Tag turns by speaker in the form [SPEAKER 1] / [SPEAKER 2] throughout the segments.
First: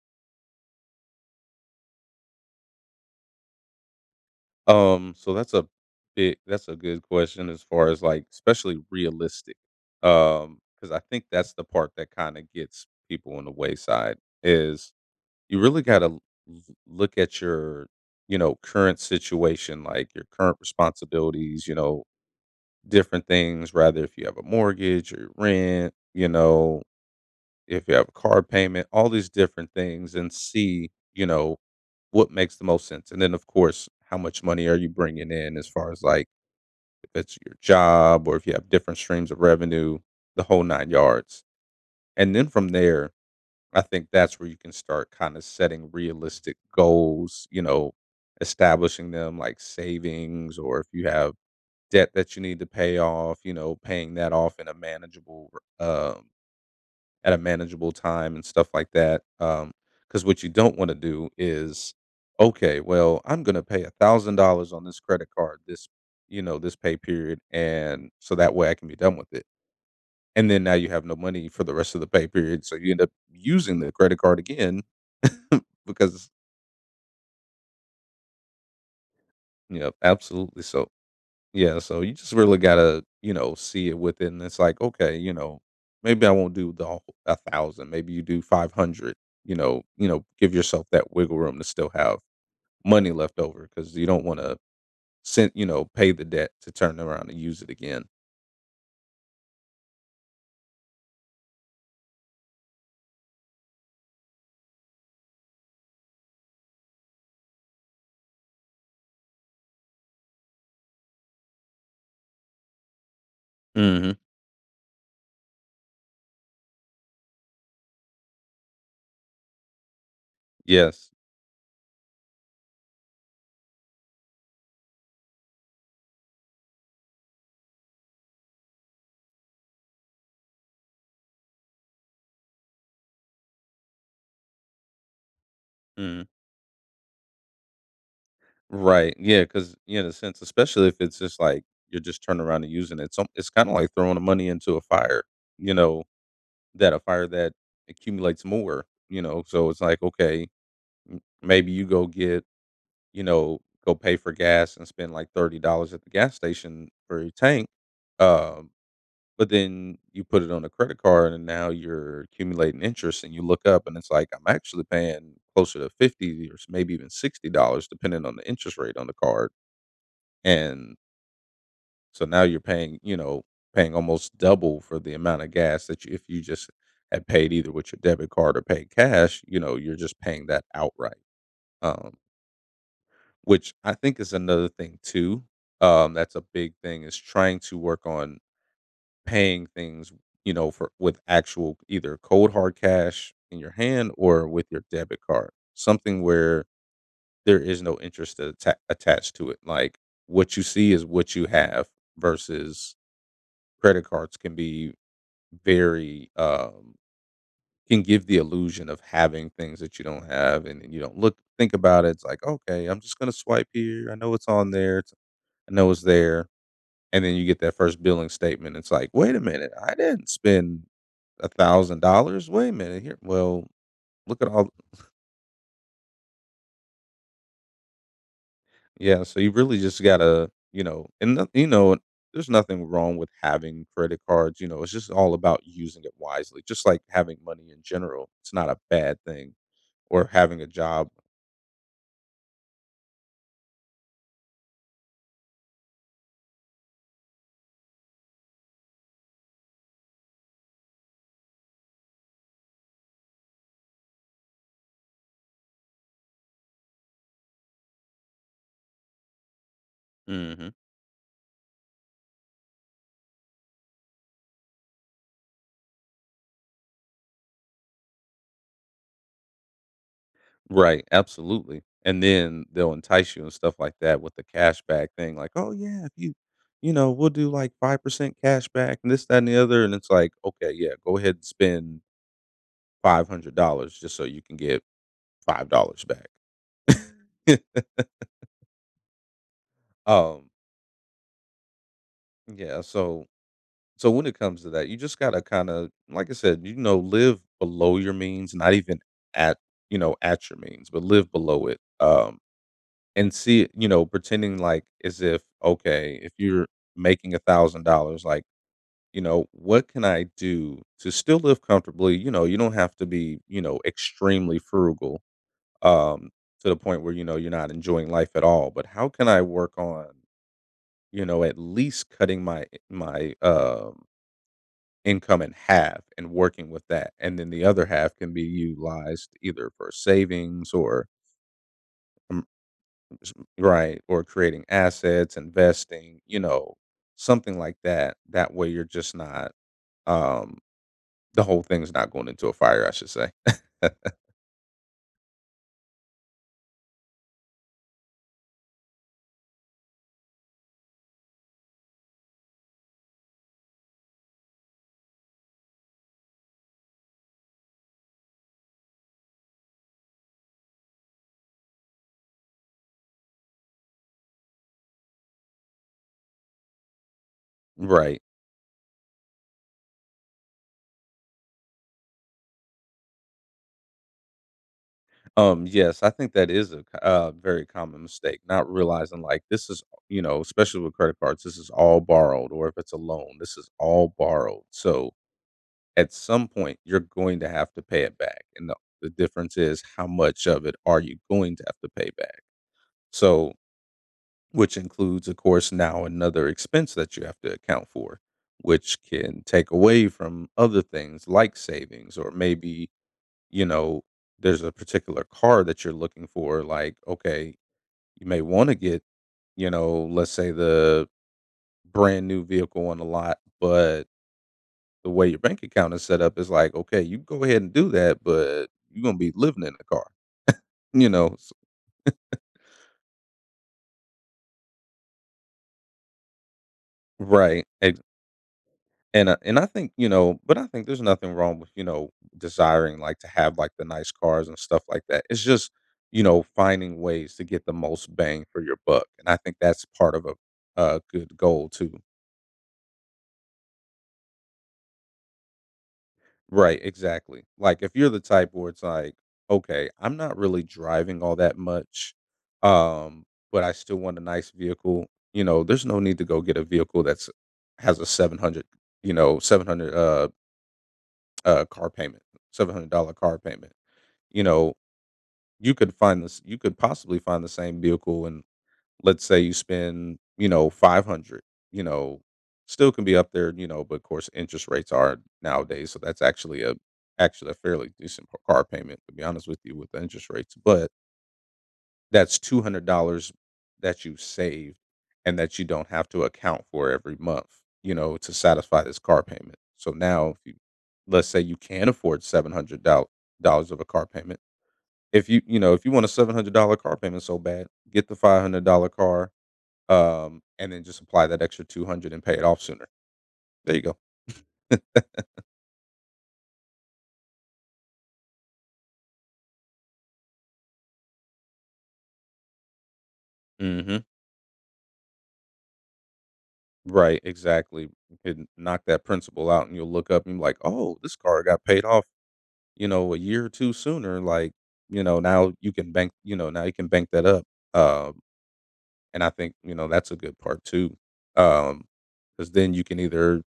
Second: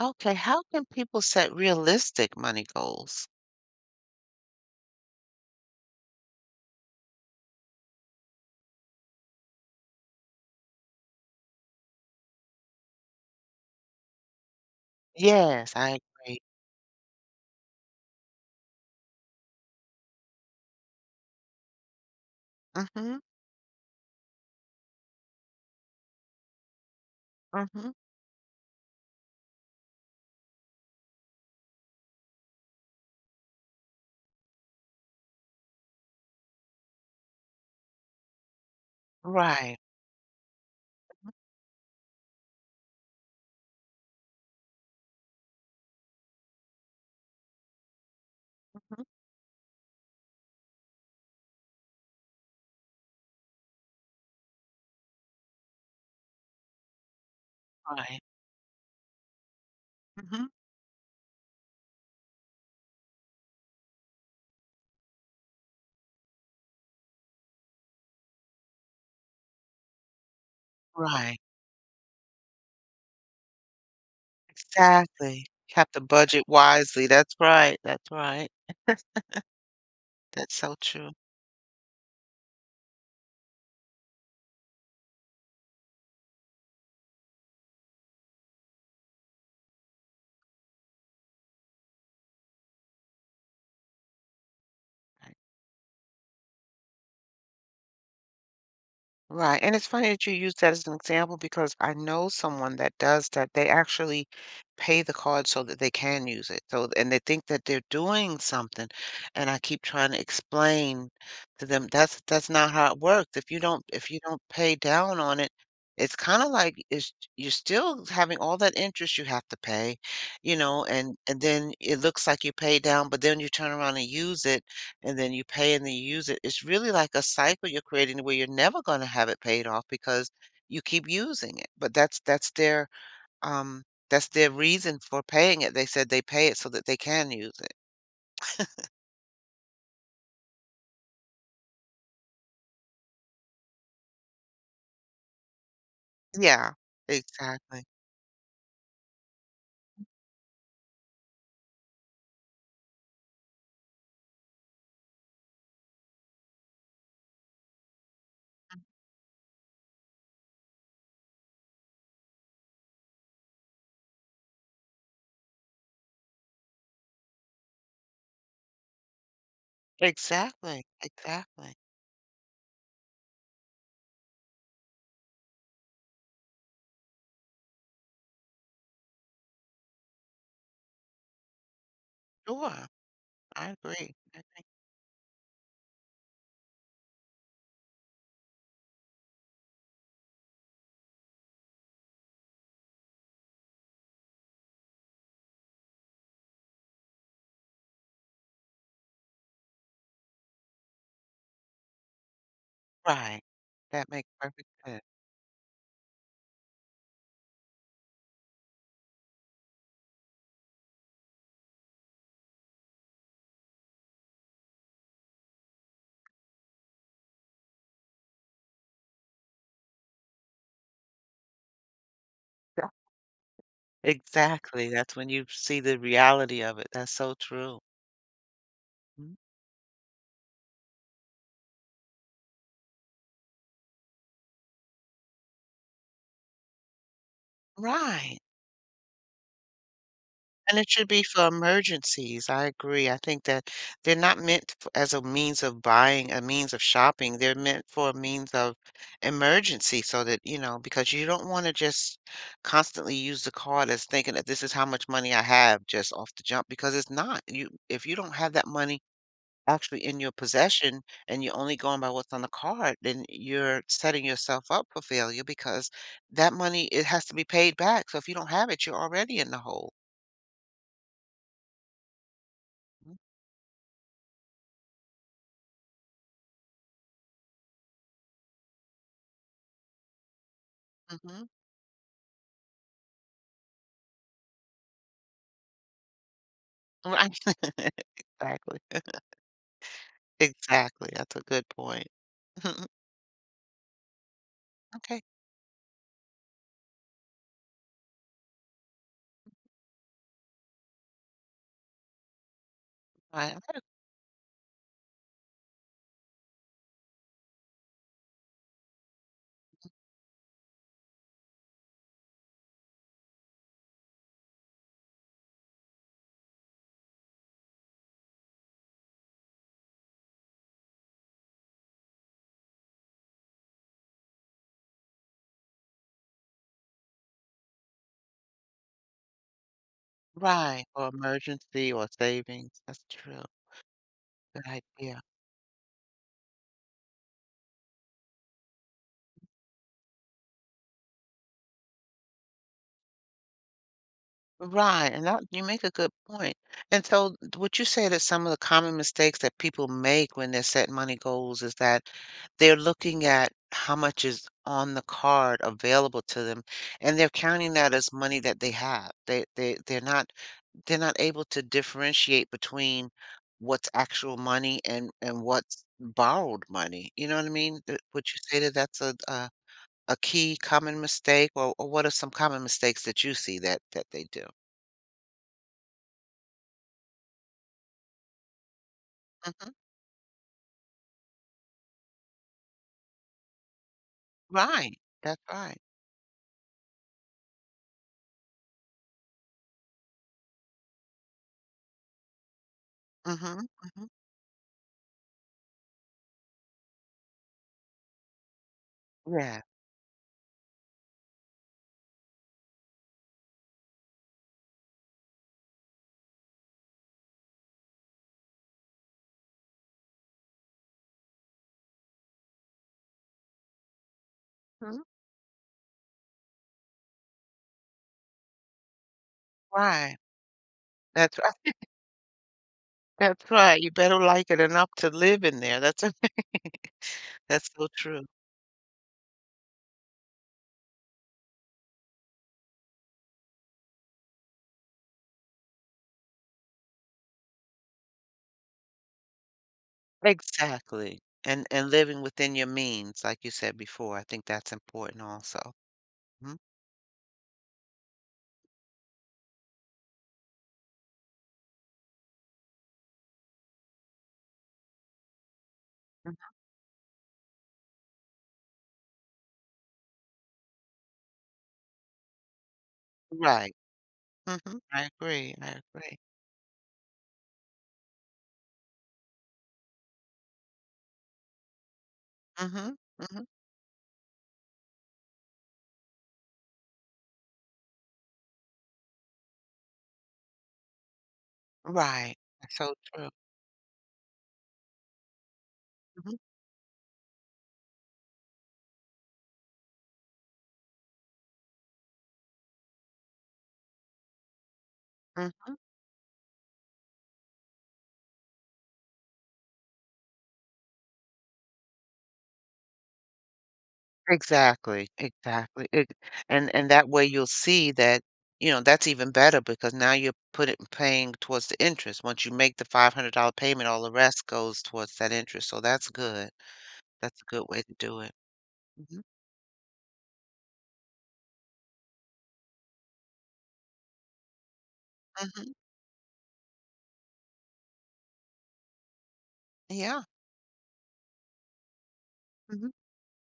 [SPEAKER 1] Okay, how can people set realistic money goals?
[SPEAKER 2] So that's a good question as far as like especially realistic. Because I think that's the part that kind of gets people on the wayside is you
[SPEAKER 1] Yes,
[SPEAKER 2] really
[SPEAKER 1] I agree.
[SPEAKER 2] look at your, you know, current situation, like your current responsibilities, you know,
[SPEAKER 1] Mhm,
[SPEAKER 2] different things, rather if you have a mortgage or rent, you know, if
[SPEAKER 1] mhm.
[SPEAKER 2] you have a car payment, all these different things and see, you know, what makes the most sense? And then, of course, how much money are you bringing in as far as like if it's your job or if you have different streams of
[SPEAKER 1] Right.
[SPEAKER 2] revenue, the whole nine yards. And then from there, I think that's where you can start kind of setting realistic goals, you know,
[SPEAKER 1] Mhm,
[SPEAKER 2] establishing them like savings or if you have debt that you need to pay off, you know, paying that off in a manageable um at a manageable
[SPEAKER 1] right.
[SPEAKER 2] time and stuff like that. Because what you
[SPEAKER 1] Mhm,
[SPEAKER 2] don't wanna do is, "Okay, well, I'm gonna pay $1,000 on this credit card this pay period, and so that way I can be done with it." And then now you have no
[SPEAKER 1] right.
[SPEAKER 2] money for the rest of the pay period, so you end up using the credit card again
[SPEAKER 1] Exactly. Have to
[SPEAKER 2] because,
[SPEAKER 1] budget wisely. That's right, that's right.
[SPEAKER 2] you know,
[SPEAKER 1] That's
[SPEAKER 2] absolutely,
[SPEAKER 1] so
[SPEAKER 2] so
[SPEAKER 1] true.
[SPEAKER 2] yeah. So you just really gotta, you know, see it within, it's like, okay, you know, maybe I won't do the a thousand, maybe you do 500, you know, give yourself that wiggle room to still have money left over because you don't want to you know, pay the debt to turn around and use it again.
[SPEAKER 1] Right, and it's funny that you use that as an example because I know someone that does that. They actually pay the card so that they can use it. So, and they think that they're doing something, and I keep trying to explain to them that's not how it works. If you don't if
[SPEAKER 2] hmm
[SPEAKER 1] you don't pay down on it, it's kind of like it's you're still having all that interest you have to pay, you know,
[SPEAKER 2] Yes.
[SPEAKER 1] and then it looks like you pay down, but then you turn around and use it and then you pay and then you use it. It's really like a cycle you're creating where you're never going to have it paid off because you keep using it. But um that's their reason for paying it. They said they
[SPEAKER 2] Mhm.
[SPEAKER 1] pay it so that they can use it.
[SPEAKER 2] Right. Yeah. Because yeah, in a sense, especially if it's just like you're just turning around and using it, some it's kind of like throwing the money into a fire. You know,
[SPEAKER 1] Yeah,
[SPEAKER 2] that a fire that
[SPEAKER 1] exactly.
[SPEAKER 2] accumulates more. You know, so it's like okay, M maybe you go get, you know, go pay for gas and spend like $30 at the gas station for your tank, um, but then you put it on a credit card and now you're accumulating interest and you look up and it's like, I'm actually paying closer to 50, or s maybe even $60 depending on the interest rate on the card,
[SPEAKER 1] Exactly.
[SPEAKER 2] and
[SPEAKER 1] Exactly.
[SPEAKER 2] so now you're paying, you know, paying almost double for the amount of gas that you, if you just had paid either with your debit card or paid cash, you know, you're just paying that outright, um
[SPEAKER 1] Sure. I
[SPEAKER 2] which I
[SPEAKER 1] agree.
[SPEAKER 2] think is
[SPEAKER 1] I
[SPEAKER 2] another thing too. That's a big thing, is trying to work on paying things, you know, for with actual either cold hard cash in your hand or with your debit card. Something where there is no interest attached to it, like, what you see is what you have versus
[SPEAKER 1] Right.
[SPEAKER 2] credit
[SPEAKER 1] That makes
[SPEAKER 2] cards can
[SPEAKER 1] perfect
[SPEAKER 2] be
[SPEAKER 1] sense.
[SPEAKER 2] very, can give the illusion of having things that you don't have, and then you don't look think about it, it's like, "Okay, I'm just gonna swipe here, I know it's on there. I know it's there," and then you get that first billing statement, it's like, "Wait a minute, I didn't spend $1,000, wait a
[SPEAKER 1] Yeah.
[SPEAKER 2] minute here, well, look at all."
[SPEAKER 1] Exactly. That's when you see the reality of it. That's so true.
[SPEAKER 2] Yeah,
[SPEAKER 1] Mhm.
[SPEAKER 2] so you really just gotta, you know, and you know, there's nothing wrong with having credit cards, you know, it's just all about using it wisely, just like having money in general,
[SPEAKER 1] Right.
[SPEAKER 2] it's not a bad thing, or having a
[SPEAKER 1] And it
[SPEAKER 2] job.
[SPEAKER 1] should be for emergencies. I agree. I think that they're not meant f as a means of buying, a means of shopping. They're meant for a means of emergency so that, you know, because you don't wanna just constantly use the card as thinking that this is how much money I have just off the jump because it's not. You if you don't have that money actually in your
[SPEAKER 2] Mhm.
[SPEAKER 1] possession and you're only going by what's on the card, then you're setting yourself up for failure because that money, it has to be paid back. So if you don't have it, you're already in the hole.
[SPEAKER 2] Right, absolutely, and then they'll entice you and stuff like that with the cashback thing, like, "Oh, yeah, if we'll do, like, 5% cashback and this, that, and the other," and it's like, "Okay, yeah, go ahead and
[SPEAKER 1] Mhm.
[SPEAKER 2] spend $500 just so you can get $5 back."
[SPEAKER 1] Right. Exactly,
[SPEAKER 2] Um,
[SPEAKER 1] exactly, that's a good point.
[SPEAKER 2] yeah, so when it comes to that, you just
[SPEAKER 1] Okay,
[SPEAKER 2] gotta kinda, like I said, you know, live below your means, not even at at your means, but live below it. And
[SPEAKER 1] right,
[SPEAKER 2] see, you know, pretending like as if, okay, if you're making $1,000, like, you know, what can I do to still live comfortably? You know, you don't have to be, you know, extremely frugal, um, to the point where, you know, you're not enjoying life at all, but how can I work on, you know, at least cutting my income in half and working with that? And then the other half can be utilized either for savings
[SPEAKER 1] right,
[SPEAKER 2] or
[SPEAKER 1] or emergency or
[SPEAKER 2] um,
[SPEAKER 1] savings, that's
[SPEAKER 2] S
[SPEAKER 1] true,
[SPEAKER 2] right, or creating
[SPEAKER 1] good idea.
[SPEAKER 2] assets, investing, you know, something like that. That way you're just not, um the whole thing's not going into a fire, I should say.
[SPEAKER 1] Right, and that you make a good point. And so, would you say that some of the common mistakes that people make when they're setting money goals is that they're looking at how much is on the card available to them, and they're counting that as money that they have. They're not able to differentiate between what's actual money and what's borrowed money. You know what I mean?
[SPEAKER 2] Right.
[SPEAKER 1] Would you say that that's a key common mistake, or what are some common mistakes that you see that they do?
[SPEAKER 2] Yes, I think that is a very common mistake, not realizing, like, this
[SPEAKER 1] Hmm.
[SPEAKER 2] is, you know, especially with credit cards, this is all borrowed, or if it's a loan, this is all borrowed.
[SPEAKER 1] Right,
[SPEAKER 2] So,
[SPEAKER 1] that's right.
[SPEAKER 2] at some point, you're going to have to pay it back, and the difference is how much of it are you going to have to pay back. So
[SPEAKER 1] Mm-hmm. Hmm.
[SPEAKER 2] which includes, of course, now another expense that you have to account for, which can
[SPEAKER 1] Yeah.
[SPEAKER 2] take away from other things like savings, or maybe, you know, there's a particular car that you're looking for. Like, okay, you may want to get, you know, let's say the brand new vehicle on the lot, but
[SPEAKER 1] Mhm.
[SPEAKER 2] the way your bank account is set up is like, okay, you go ahead and do that, but you're going to be living in the car,
[SPEAKER 1] Right.
[SPEAKER 2] you know?
[SPEAKER 1] That's right. That's right. You better like it enough to live in there. That's a-
[SPEAKER 2] Right.
[SPEAKER 1] that's so true.
[SPEAKER 2] And I think, you know, but I think there's nothing wrong with, you know, desiring, like, to have, like, the nice cars and stuff like that. It's just, you know, finding ways to get the most bang for your buck, and I think that's part of a
[SPEAKER 1] Exactly.
[SPEAKER 2] good
[SPEAKER 1] And
[SPEAKER 2] goal too.
[SPEAKER 1] living within your means, like you said before, I think that's important also. Mm-hmm.
[SPEAKER 2] Right, exactly. Like, if you're the type where it's like, "Okay, I'm not really driving all that much, um, but I still want a nice vehicle," you know, there's no need to go get a vehicle that's has a 700, you know, car payment, $700 car
[SPEAKER 1] Right.
[SPEAKER 2] payment. You know,
[SPEAKER 1] Mhm. I agree, I agree.
[SPEAKER 2] you could possibly find the same vehicle and, let's say you spend, you know, 500, you know, still
[SPEAKER 1] Mhm,
[SPEAKER 2] can be up
[SPEAKER 1] mhm.
[SPEAKER 2] there, you know, but of course interest rates are nowadays, so that's actually a fairly decent car payment to be honest with you with the interest rates, but
[SPEAKER 1] Right.
[SPEAKER 2] that's
[SPEAKER 1] That's so true.
[SPEAKER 2] $200 that you saved and that you don't have to
[SPEAKER 1] Mhm,
[SPEAKER 2] account for every month, you know, to satisfy this car payment. So now if you, let's say you can afford $700 dollars of a car payment,
[SPEAKER 1] mhm.
[SPEAKER 2] if you want a $700 car payment so bad, get the $500 car, and then just apply that extra 200 and pay it off sooner. There you go.
[SPEAKER 1] Exactly, exactly. It And that way you'll see that, you know, that's even better because now you're putting paying towards the interest. Once you make the $500 payment, all
[SPEAKER 2] Mhm.
[SPEAKER 1] the rest goes towards that interest, so that's good.
[SPEAKER 2] Right,
[SPEAKER 1] That's a good way
[SPEAKER 2] exactly.
[SPEAKER 1] to
[SPEAKER 2] You
[SPEAKER 1] do it.
[SPEAKER 2] could knock that
[SPEAKER 1] Mhm,
[SPEAKER 2] principal out and you'll look up and be like, "Oh, this car got paid off, you know, a year or 2 sooner." Like, you know,
[SPEAKER 1] mhm.
[SPEAKER 2] now you can bank that up, uh And I think, you know, that's a
[SPEAKER 1] Yeah,
[SPEAKER 2] good part too. Um, because then you
[SPEAKER 1] mhm.
[SPEAKER 2] can either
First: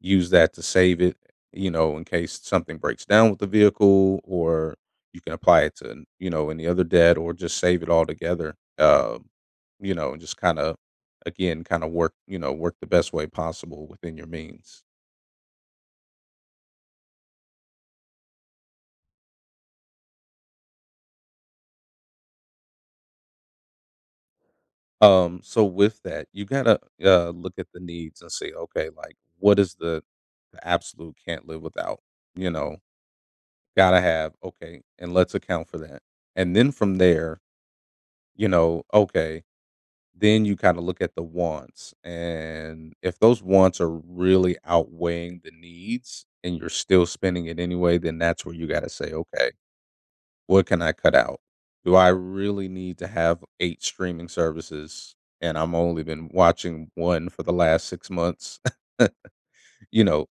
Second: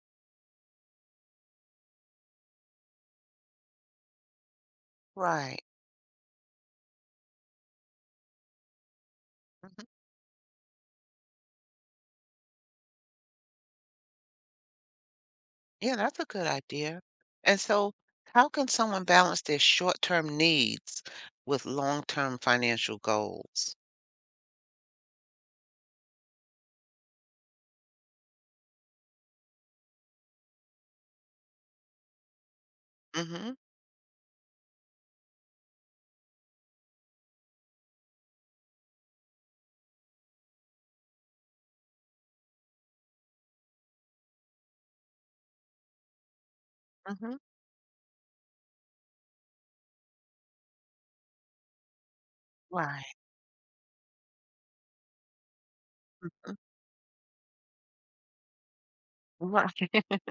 [SPEAKER 2] use that to save it, you know, in case something breaks down with the vehicle, or you can apply
[SPEAKER 1] Right.
[SPEAKER 2] it to, you know, any other debt or just save it all together.
[SPEAKER 1] Mhm.
[SPEAKER 2] You know, and just kind of again, kind of work the best way possible within your means.
[SPEAKER 1] Yeah, that's a good idea. And so, how can someone balance their short-term needs with long-term financial goals?
[SPEAKER 2] So with that, you gotta look at the needs and say, okay, like what is the absolute can't live without, you know,
[SPEAKER 1] Mhm.
[SPEAKER 2] gotta have, okay, and let's account for that. And then from there, you know, okay, then you kinda look at the wants, and if those wants are really outweighing the needs and you're still
[SPEAKER 1] Mhm.
[SPEAKER 2] spending it anyway, then that's where you gotta say, "Okay, what can I cut out? Do I really need
[SPEAKER 1] Right.
[SPEAKER 2] to have 8 streaming services and I'm only been watching 1 for the last 6 months?
[SPEAKER 1] Right.
[SPEAKER 2] You know,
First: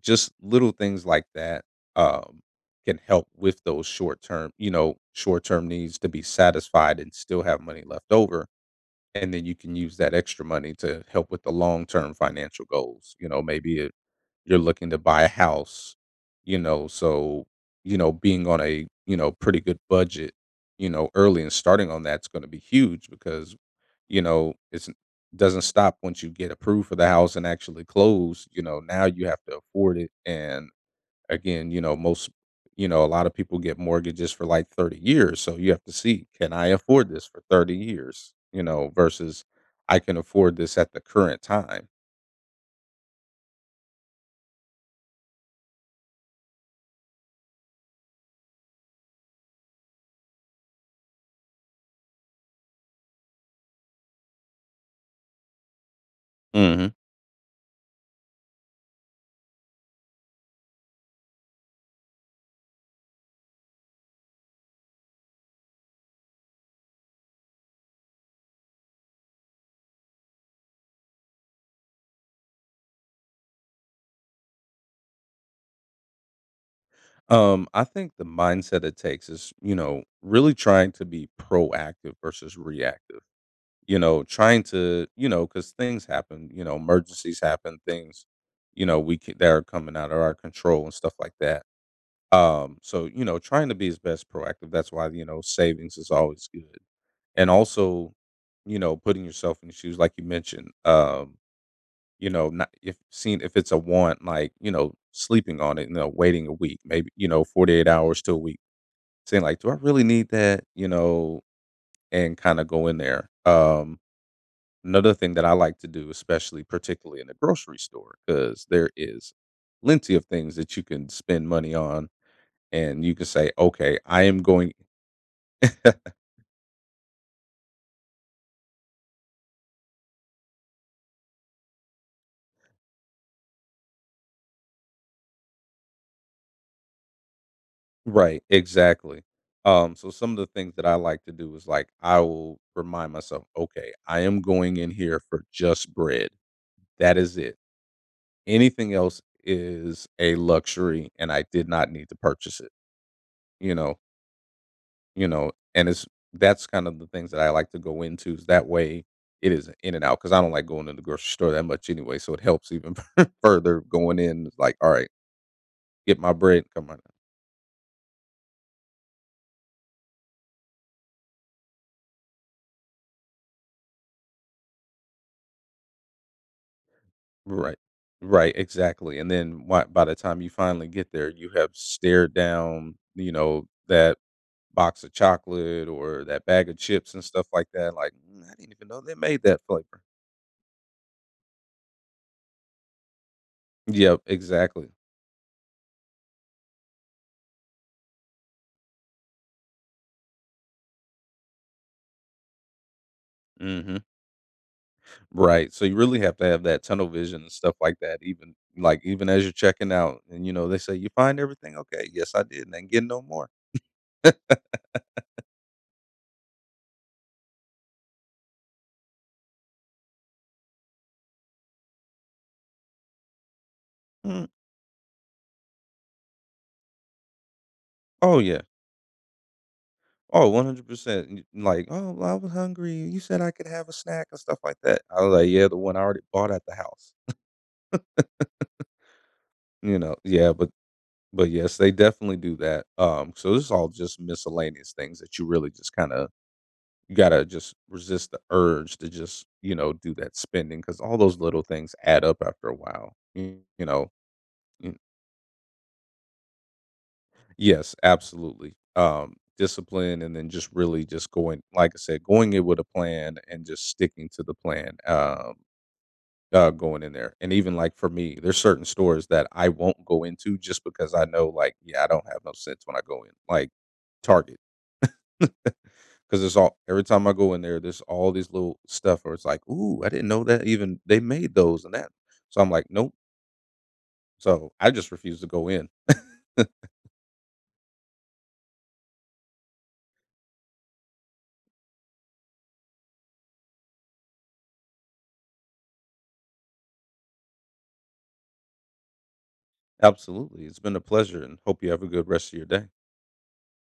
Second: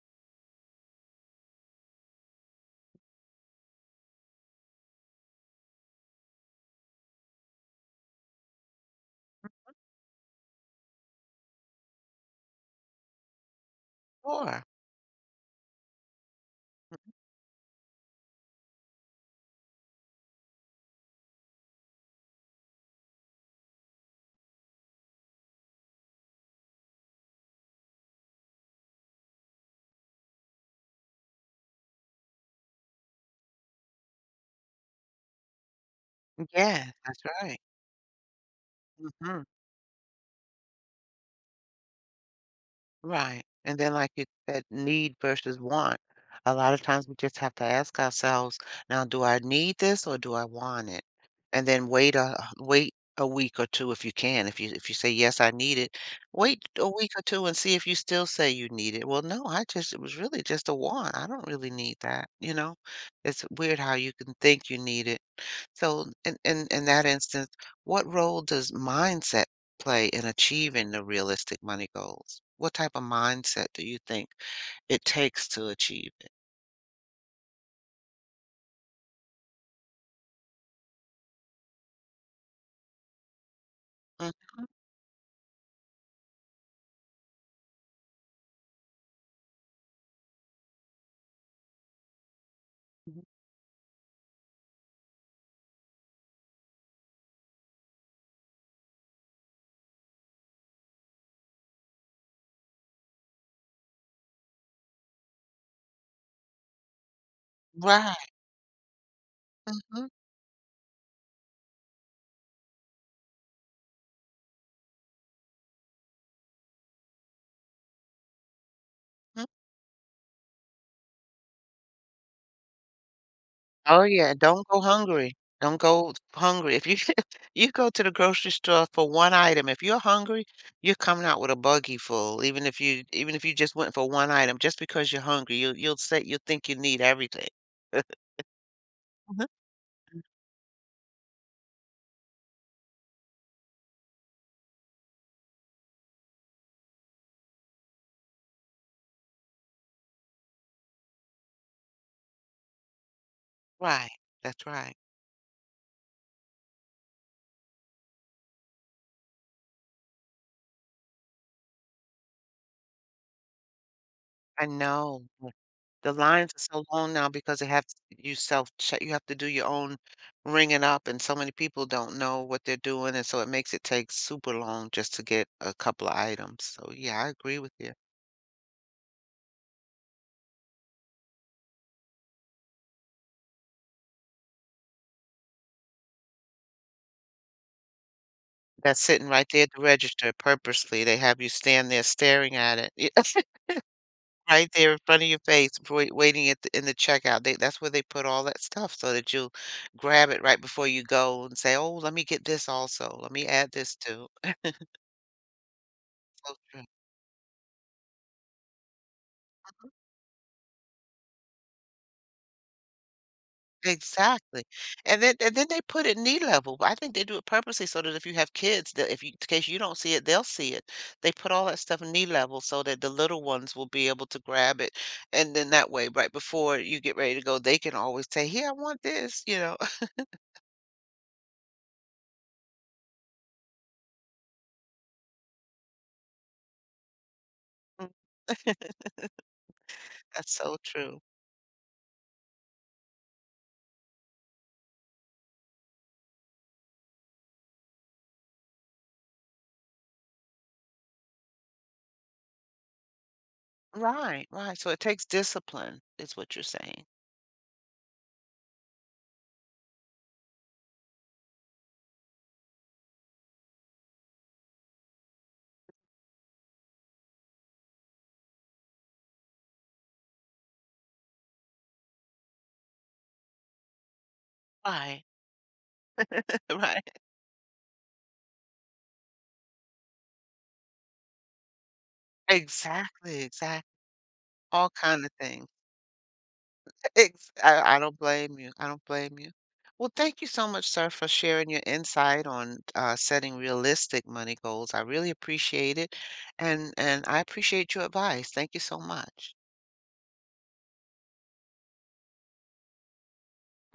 [SPEAKER 2] just little things like that, um, can help with those short-term needs to be satisfied and still have money left over, and then you can use that extra money to help with the long-term financial goals. You know, maybe if you're
[SPEAKER 1] Sure.
[SPEAKER 2] looking to buy a house. you know, so, Being on a, pretty good budget, you know, early and starting on that's gonna be huge. Because you know, it's doesn't stop once you get approved for the house and actually close, you know, now you have to afford it. And again, you know, a lot of people get mortgages for, like, 30 years, so you have to see, "Can I
[SPEAKER 1] Yeah,
[SPEAKER 2] afford
[SPEAKER 1] that's
[SPEAKER 2] this for
[SPEAKER 1] right.
[SPEAKER 2] 30 years?" You know, versus,
[SPEAKER 1] Mhm.
[SPEAKER 2] "I can afford this at the current time."
[SPEAKER 1] Right. And then, like you said, need versus want. A lot of times we just have to ask ourselves, now, do I need this or do I want it? And then wait a week or two if you can. If you say yes, I need it, wait a
[SPEAKER 2] Mhm.
[SPEAKER 1] week or two and see if you still say you need it. Well, no, I just it was really just a want. I don't really need that. You know, it's weird how you can think you need it. So, in that instance, what role does mindset play in achieving the realistic money goals? What type of mindset do you think it takes to achieve it?
[SPEAKER 2] I think the mindset it takes is, you know, really trying to be proactive versus reactive. You know,
[SPEAKER 1] Mm,
[SPEAKER 2] trying to, you know, Because things happen, you know, emergencies happen, things, you know, we ca- that are coming out of our control and stuff like that. So you
[SPEAKER 1] mhm.
[SPEAKER 2] know, trying to be as best proactive. That's why you know savings is always good. And also, you know, putting yourself in the shoes, like you mentioned. You know, not if seen if it's a want, like you know, sleeping on it, you know, waiting a week, maybe you know, 48 hours
[SPEAKER 1] Right,
[SPEAKER 2] to a week, saying like, do I really
[SPEAKER 1] mhm,
[SPEAKER 2] need that? You know, and kind of go in there. Another thing that I like to do, especially particularly in the grocery store, because there is
[SPEAKER 1] mhm.
[SPEAKER 2] plenty of things that you can spend money on, and you can say, "Okay,
[SPEAKER 1] Oh,
[SPEAKER 2] I
[SPEAKER 1] yeah,
[SPEAKER 2] am
[SPEAKER 1] don't
[SPEAKER 2] going."
[SPEAKER 1] go hungry. Don't go hungry. If you You go to the grocery store for one item, if you're hungry, you're coming out with a buggy full, even if you just went for one item, just because you're hungry, you'll think you need everything.
[SPEAKER 2] Right, exactly.
[SPEAKER 1] Mhm.
[SPEAKER 2] So some of the things that I like to do is like I will remind myself, "Okay, I am going in here for just bread. That is it. Anything else is a luxury, and I did not need to purchase it." You know,
[SPEAKER 1] Right, that's right.
[SPEAKER 2] And it's That's kind of the things that I like to go into, is that way it is in and out, because I don't like going to the grocery store that much anyway, so it helps even further going in, it's
[SPEAKER 1] I
[SPEAKER 2] like, "All right,
[SPEAKER 1] know, but the
[SPEAKER 2] get my
[SPEAKER 1] lines are
[SPEAKER 2] bread,
[SPEAKER 1] so
[SPEAKER 2] come on."
[SPEAKER 1] long now because they have you self check you have to do your own ringing up, and so many people don't know what they're doing, and so it makes it take super long just to get a couple of items. So, yeah, I agree with
[SPEAKER 2] Right.
[SPEAKER 1] you.
[SPEAKER 2] Right, exactly, and then why by the time you finally get there, you have stared down, you know, that box of chocolate or that bag of chips and stuff like that, like, "Mm, I didn't even know
[SPEAKER 1] That's
[SPEAKER 2] they
[SPEAKER 1] sitting
[SPEAKER 2] made
[SPEAKER 1] right
[SPEAKER 2] that
[SPEAKER 1] there at the
[SPEAKER 2] flavor."
[SPEAKER 1] register purposely. They have you stand there staring at it.
[SPEAKER 2] Yep,
[SPEAKER 1] Right
[SPEAKER 2] exactly.
[SPEAKER 1] there in front of your face, waiting at the in the checkout. They that's where they put all that stuff so that you'll grab it right before you go and say, "Oh, let me get this also. Let me add this
[SPEAKER 2] Mhm.
[SPEAKER 1] too."
[SPEAKER 2] Right, so you really have to
[SPEAKER 1] So
[SPEAKER 2] have
[SPEAKER 1] true.
[SPEAKER 2] that tunnel vision and stuff like that, even as you're checking out and, you know, they say, "You find everything?" "Okay, yes, I did, and I ain't no more."
[SPEAKER 1] Exactly. And then they put it knee level. I think they do it purposely so that if you have kids, that if you in case you don't see it, they'll see it. They put all that stuff knee level so that the little ones will be able to
[SPEAKER 2] "Mm,
[SPEAKER 1] grab it, and then that way, right before you get ready to go, they can always
[SPEAKER 2] oh,
[SPEAKER 1] say,
[SPEAKER 2] yeah.
[SPEAKER 1] "Here, I want this," you know?
[SPEAKER 2] Oh, 100%." And you like, "Oh, well, I was hungry, you said I could have a snack," and stuff like that. I was like, "Yeah, the one I already bought at the house." You know? Yeah,
[SPEAKER 1] That's so true.
[SPEAKER 2] but, yes, they definitely do that. This is all just miscellaneous things that you really just kinda you gotta just resist the urge to just you know do that spending, because all those little things add up after a while, you know.
[SPEAKER 1] Right, right, so
[SPEAKER 2] Mm,
[SPEAKER 1] it takes discipline, is what you're saying.
[SPEAKER 2] yes, absolutely. Discipline, and then just really just going, like I said, going in with a plan and just sticking to the plan. Going in there, and even like for me there's certain stores that I won't go into just because I know, like, yeah, I don't have no sense when I go in, like Target.
[SPEAKER 1] Right,
[SPEAKER 2] 'Cause it's all every
[SPEAKER 1] right.
[SPEAKER 2] time I go in there, there's all these little stuff where it's like, "Ooh, I didn't know that even they made those and that." So I'm like, "Nope."
[SPEAKER 1] Exactly, exact
[SPEAKER 2] So
[SPEAKER 1] all
[SPEAKER 2] I just
[SPEAKER 1] kinda
[SPEAKER 2] refuse to go
[SPEAKER 1] things.
[SPEAKER 2] in.
[SPEAKER 1] Ex I don't blame you, I don't blame you. Well, thank you so much, sir, for sharing your insight on, setting realistic money goals. I really appreciate it, and I appreciate your advice. Thank you so much.
[SPEAKER 2] Absolutely. It's been a pleasure and hope you have a good rest of your day.